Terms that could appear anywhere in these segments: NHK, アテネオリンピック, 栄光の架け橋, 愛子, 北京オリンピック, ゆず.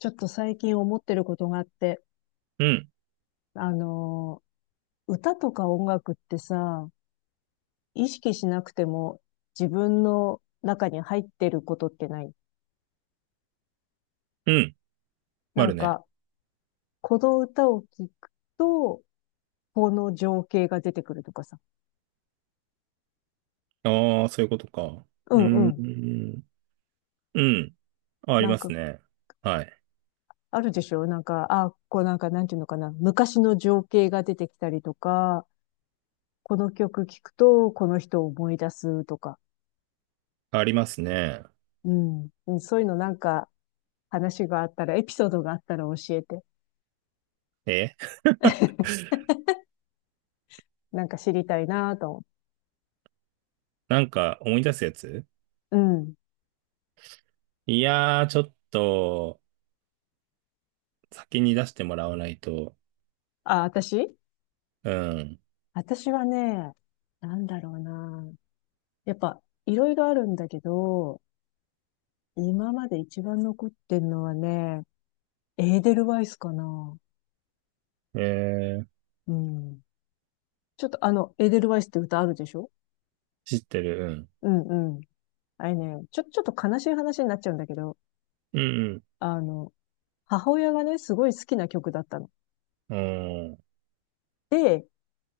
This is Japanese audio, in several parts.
ちょっと最近思ってることがあって、うん、あの歌とか音楽ってさ、意識しなくても自分の中に入ってることってない？うん、なあるんね。か、この歌を聴くと、この情景が出てくるとかさ。ああ、そういうことか。ううーんうん。ん、うん、あ、ありなんまか、すね。はい。あるでしょなんか、あ、こうなんか、なんていうのかな。昔の情景が出てきたりとか、この曲聴くと、この人を思い出すとか。ありますね。うん。うんそういうのなんか、話があったら、エピソードがあったら教えて。え。 なんか知りたいなぁと思なんか思い出すやつ。う。うん。いやー、ちょっと、先に出してもらわないと。あ、私うん。私はね、なんだろうなぁ。やっぱ、いろいろあるんだけど、今まで一番残ってんのはね、エーデルワイスかな。えー、うん。ちょっとあの、エーデルワイスって歌あるでしょ？知ってる。うんうん。あれね、ちょっと悲しい話になっちゃうんだけど、うん。あの、母親がね、すごい好きな曲だったの。うん、うん。で、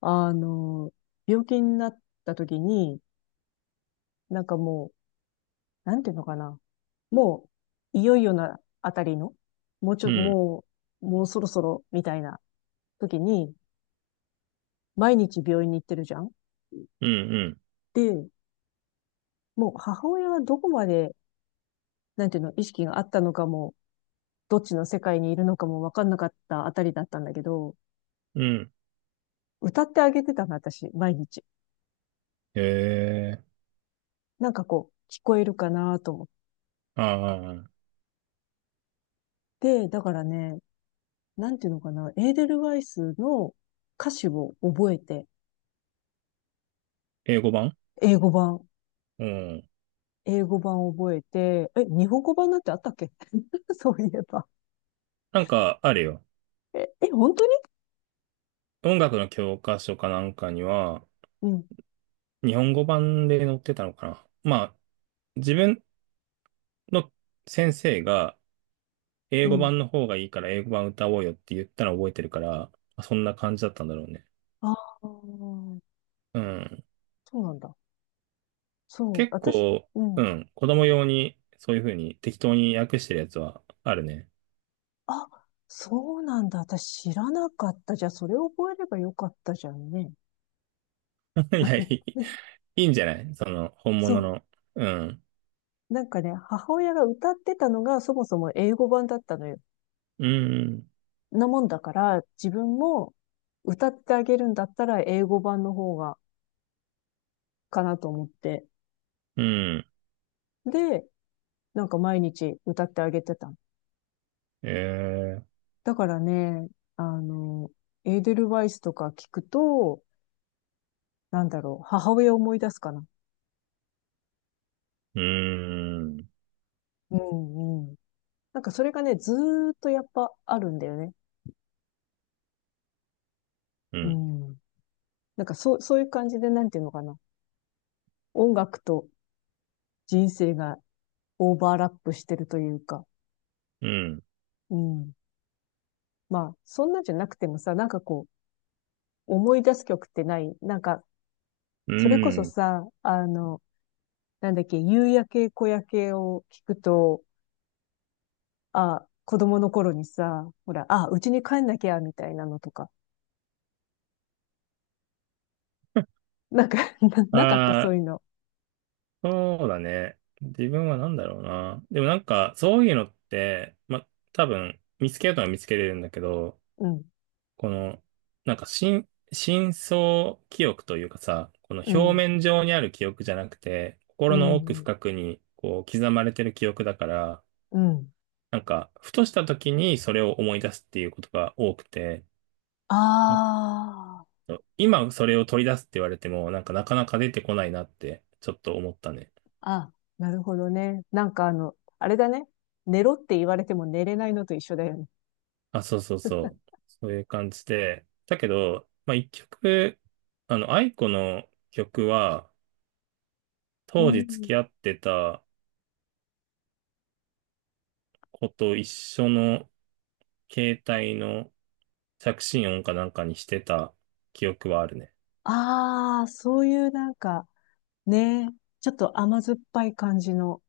あの、病気になった時に、なんかもう、なんていうのかな。もう、いよいよなあたりの、もうちょうっと、ん、もう、もうそろそろ、みたいな時に、毎日病院に行ってるじゃん。うん、うん。で、もう母親はどこまで、なんていうの、意識があったのかも、どっちの世界にいるのかもわかんなかったあたりだったんだけど、うん。歌ってあげてたの、私、毎日。えなんかこう、聞こえるかなと思っああ、て、だからね、なんていうのかな、エーデルワイスの歌詞を覚えて、英語版。英語版。うん。英語版覚えて、え、日本語版なんてあったっけ？ そういえば。なんか、あるよ。え、え、本当に？音楽の教科書かなんかには、うん、日本語版で載ってたのかな。まあ、自分の先生が英う語ん。版の方がいいから英語版歌おうよって言ったのを覚えてるから、まあそんな感じだったんだろうね。ああ、そうん。うなんだ。そう、結私、構、ううん。ん。子供用にそういう風に適当に訳してるやつはあるね。あ、そうなんだ。私知らなかった。じゃあ、それを覚えればよかったじゃんね。いや、いいんじゃないその、本そ物う。の。うん。なんかね、母親が歌ってたのがそもそも英語版だったのよ。うん。なもんだから、自分も歌ってあげるんだったら英語版の方がかなと思って。うん。で、なんか毎日歌ってあげてた。えー、だからね、あの、エーデルワイスとか聞くと、なんだろう、母親を思い出すかな。うん。うんうん。なんかそれがね、ずーっとやっぱあるんだよね。ううん。ん。なんかそう、そういう感じで、なんていうのかな。音楽と人生がオーバーラップしてるというか。うん。うん。まあ、そんなんじゃなくてもさ、なんかこう、思い出す曲ってない？なんか、うそれこそん。さ、あの、なんだっけ、夕焼け小焼けを聞くと、あ、子供の頃にさ、ほら、あ、うちに帰んなきゃ、みたいなのとか。なんか、あなかった、そうあいー、うの。そうだね。自分はなんだろうな。でもなんか、そういうのって、ま、多分、見つけようとは見つけれるんだけど、うん、この、なんか、深層記憶というかさ、このう表ん、面上にある記憶じゃなくて、う心の奥ん、深くに、こう、刻まれてる記憶だから、うん。なんか、ふとした時にそれを思い出すっていうことが多くて、なんかあ今それを取り出すって言われても、なんかなかなか出てこないなって、ちょっと思ったね。あ、あ、なるほどね。なんかあの、あれだね。寝ろって言われても寝れないのと一緒だよね。あ、そうそうそう。そういう感じで。だけど、まあ、一曲、愛子の曲は、う当時付ん。き合ってた子と一緒の携帯の着信音かなんかにしてた記憶はあるね。ああ、そういうなんか、ね、ちょっと甘酸っぱい感じの、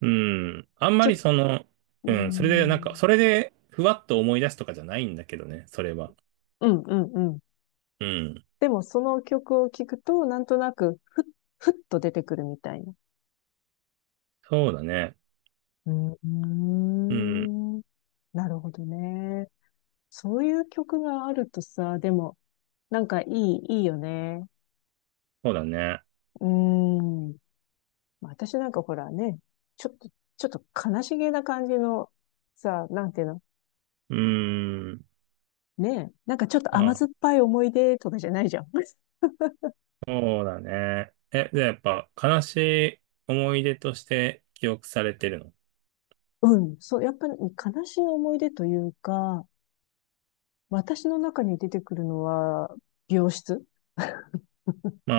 うん。あんまちょりっ、その、うーうん、それでなんか、ん、それでふわっと思い出すとかじゃないんだけどね、それは。うん、うん、うん。うん。でもその曲を聴くと、なんとなく、ふふっと出てくるみたいな。そうだね。うーうん。ん。なるほどね。そういう曲があるとさ、でも、なんかいい、いいよね。そうだね。うーん。私なんかほらね、ちょっと、ちょっと悲しげな感じの、さ、なんていうのうん。ねえ、なんかちょっと甘酸っあ、ぱい思い出とかじゃないじゃん。そうだね。え、じゃあやっぱ悲しい思い出として記憶されてるの？うん。そう、やっぱり悲しい思い出というか、私の中に出てくるのは、病室。ま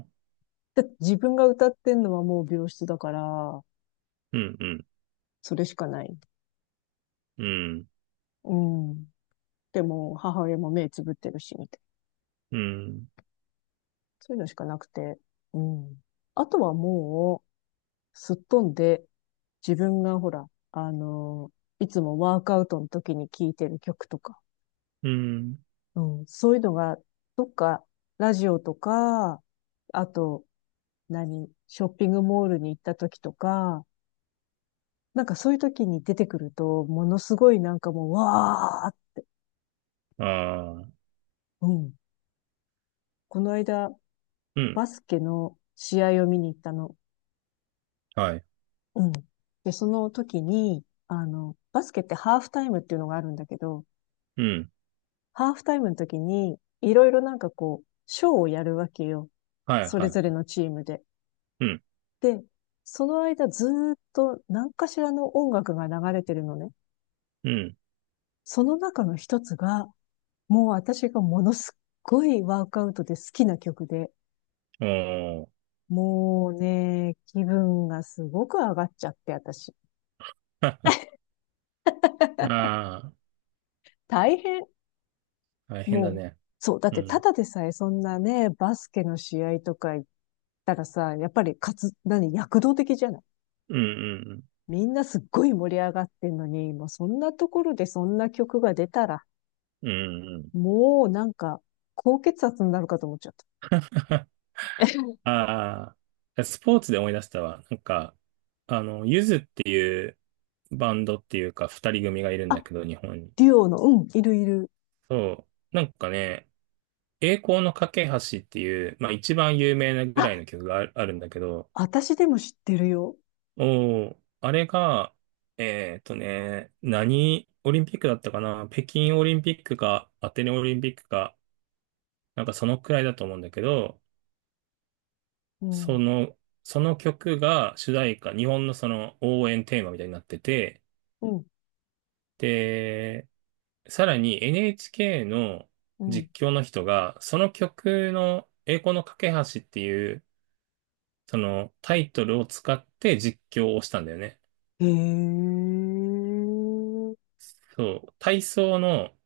あ、だって自分が歌ってんのはもう病室だから、うん。うん。それしかない。うん。うん。でも、母親も目つぶってるし、みたいな。うん。そういうのしかなくて。うん。あとはもう、すっ飛んで、自分がほら、あのーいつもワークアウトの時に聴いてる曲とか、うん。うん、そういうのが、どっか、ラジオとか、あと、何、ショッピングモールに行った時とか、なんかそういう時に出てくると、ものすごいなんかもう、わああ。ー、うん。この間、うん。バスケの試合を見に行ったの。はい。うん。で、その時に、あの、バスケってハーフタイムっていうのがあるんだけど、うん。ハーフタイムの時に、いろいろなんかこう、ショーをやるわけよ。はい、それはぞれい。のチームで。うん。で、その間ずーっと何かしらの音楽が流れてるのね。うん。その中の一つが、もう私がものすっごいワークアウトで好きな曲で、おー。 もうね、気分がすごく上がっちゃって、私。あ大変。あー、大変だもう、ね。そう、だっうてたん。だでさえそんなね、バスケの試合とか行ったらさ、やっぱりかつ、何、躍動的じゃない？うん。みんなすっごい盛り上がってんのに、もうそんなところでそんな曲が出たら、うん。うん。うん。うん。 もうなんか、高血圧になるかと思っちゃった。ああ、スポーツで思い出したわ。なんか、ゆずっていうバンドっていうか二人組がいるんだあ、けど、日本に。デュオの、うん、いるいる。そう。なんかね、栄光の架け橋っていう、まあ一番有名なぐあ、らいの曲がああるんだけど、私でも知ってるよ。おー、あれが、何オリンピックだったかな、北京オリンピックかアテネオリンピックか、なんかそのくらいだと思うんだけど、うそん、の、その曲が主題歌、日本のその応援テーマみたいになってて、うん、で、さらに NHK のうん。実況の人が、その曲の栄光の架け橋っていう、そのタイトルを使って実況をしたんだよね。へえ、そう、体操の、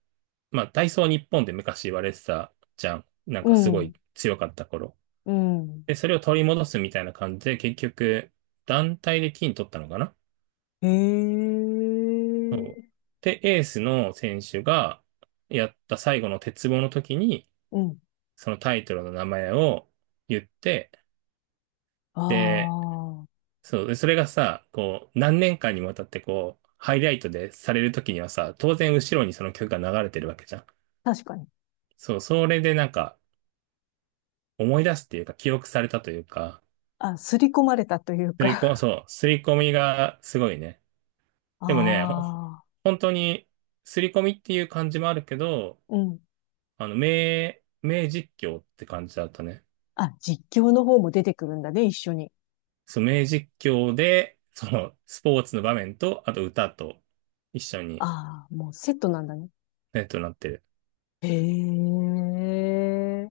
まあ、体操日本で昔言われてたじゃん。なんうかすごん、い強かった頃。うん、で、それを取り戻すみたいな感じで、結局、団体で金取ったのかな？へそう。え、で、エースの選手がやった最後の鉄棒の時に、うん。そのタイトルの名前を言って、あで、あ。そう、で、それがさ、こう、何年間にわたってこう、ハイライトでされるときにはさ、当然後ろにその曲が流れてるわけじゃん。確かに。そう、それでなんか、思い出すっていうか、記憶されたというか、あ、刷り込まれたというすか。りこ、そう、すり込みがすごいね。でもね、ああ、本当に、すり込みっていう感じもあるけど、うん。名実況って感じだったね。あ、実況の方も出てくるんだね、一緒に。そう、名実況で、その、スポーツの場面と、あと歌と一緒に、ああ、もうセットなんだね。ね、となってる。へえ。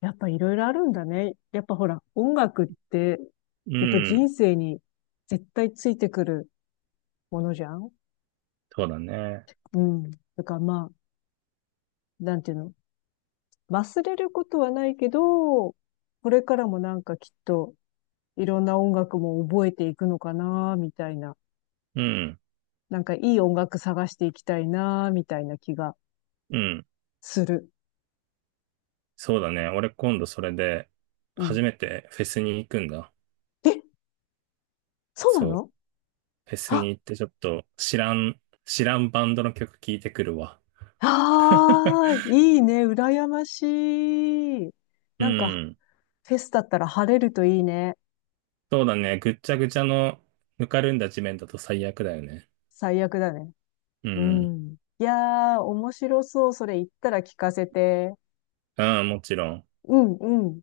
やっぱいろいろあるんだね。やっぱほら、音楽って、うやっぱん、人生に絶対ついてくるものじゃん。そうだね。うん。だからまあ、なんていうの。忘れることはないけど、これからもなんかきっといろんな音楽も覚えていくのかな、みたいな。うん。なんかいい音楽探していきたいな、みたいな気がうん。する。そうだね。俺今度それで、うん。初めてフェスに行くんだ。え、そうなそう。の？フェスにあ、行ってちょっと知らんバンドの曲聴いてくるわ。ああ、いいね、羨ましい。うなんか、ん。フェスだったら晴れるといいね。そうだね。ぐっちゃぐちゃのぬかるんだ地面だと最悪だよね。最悪だね。ううん。ん。いやー、面白そう。それ言ったら聞かせて。うん、もちろん。うん、うん。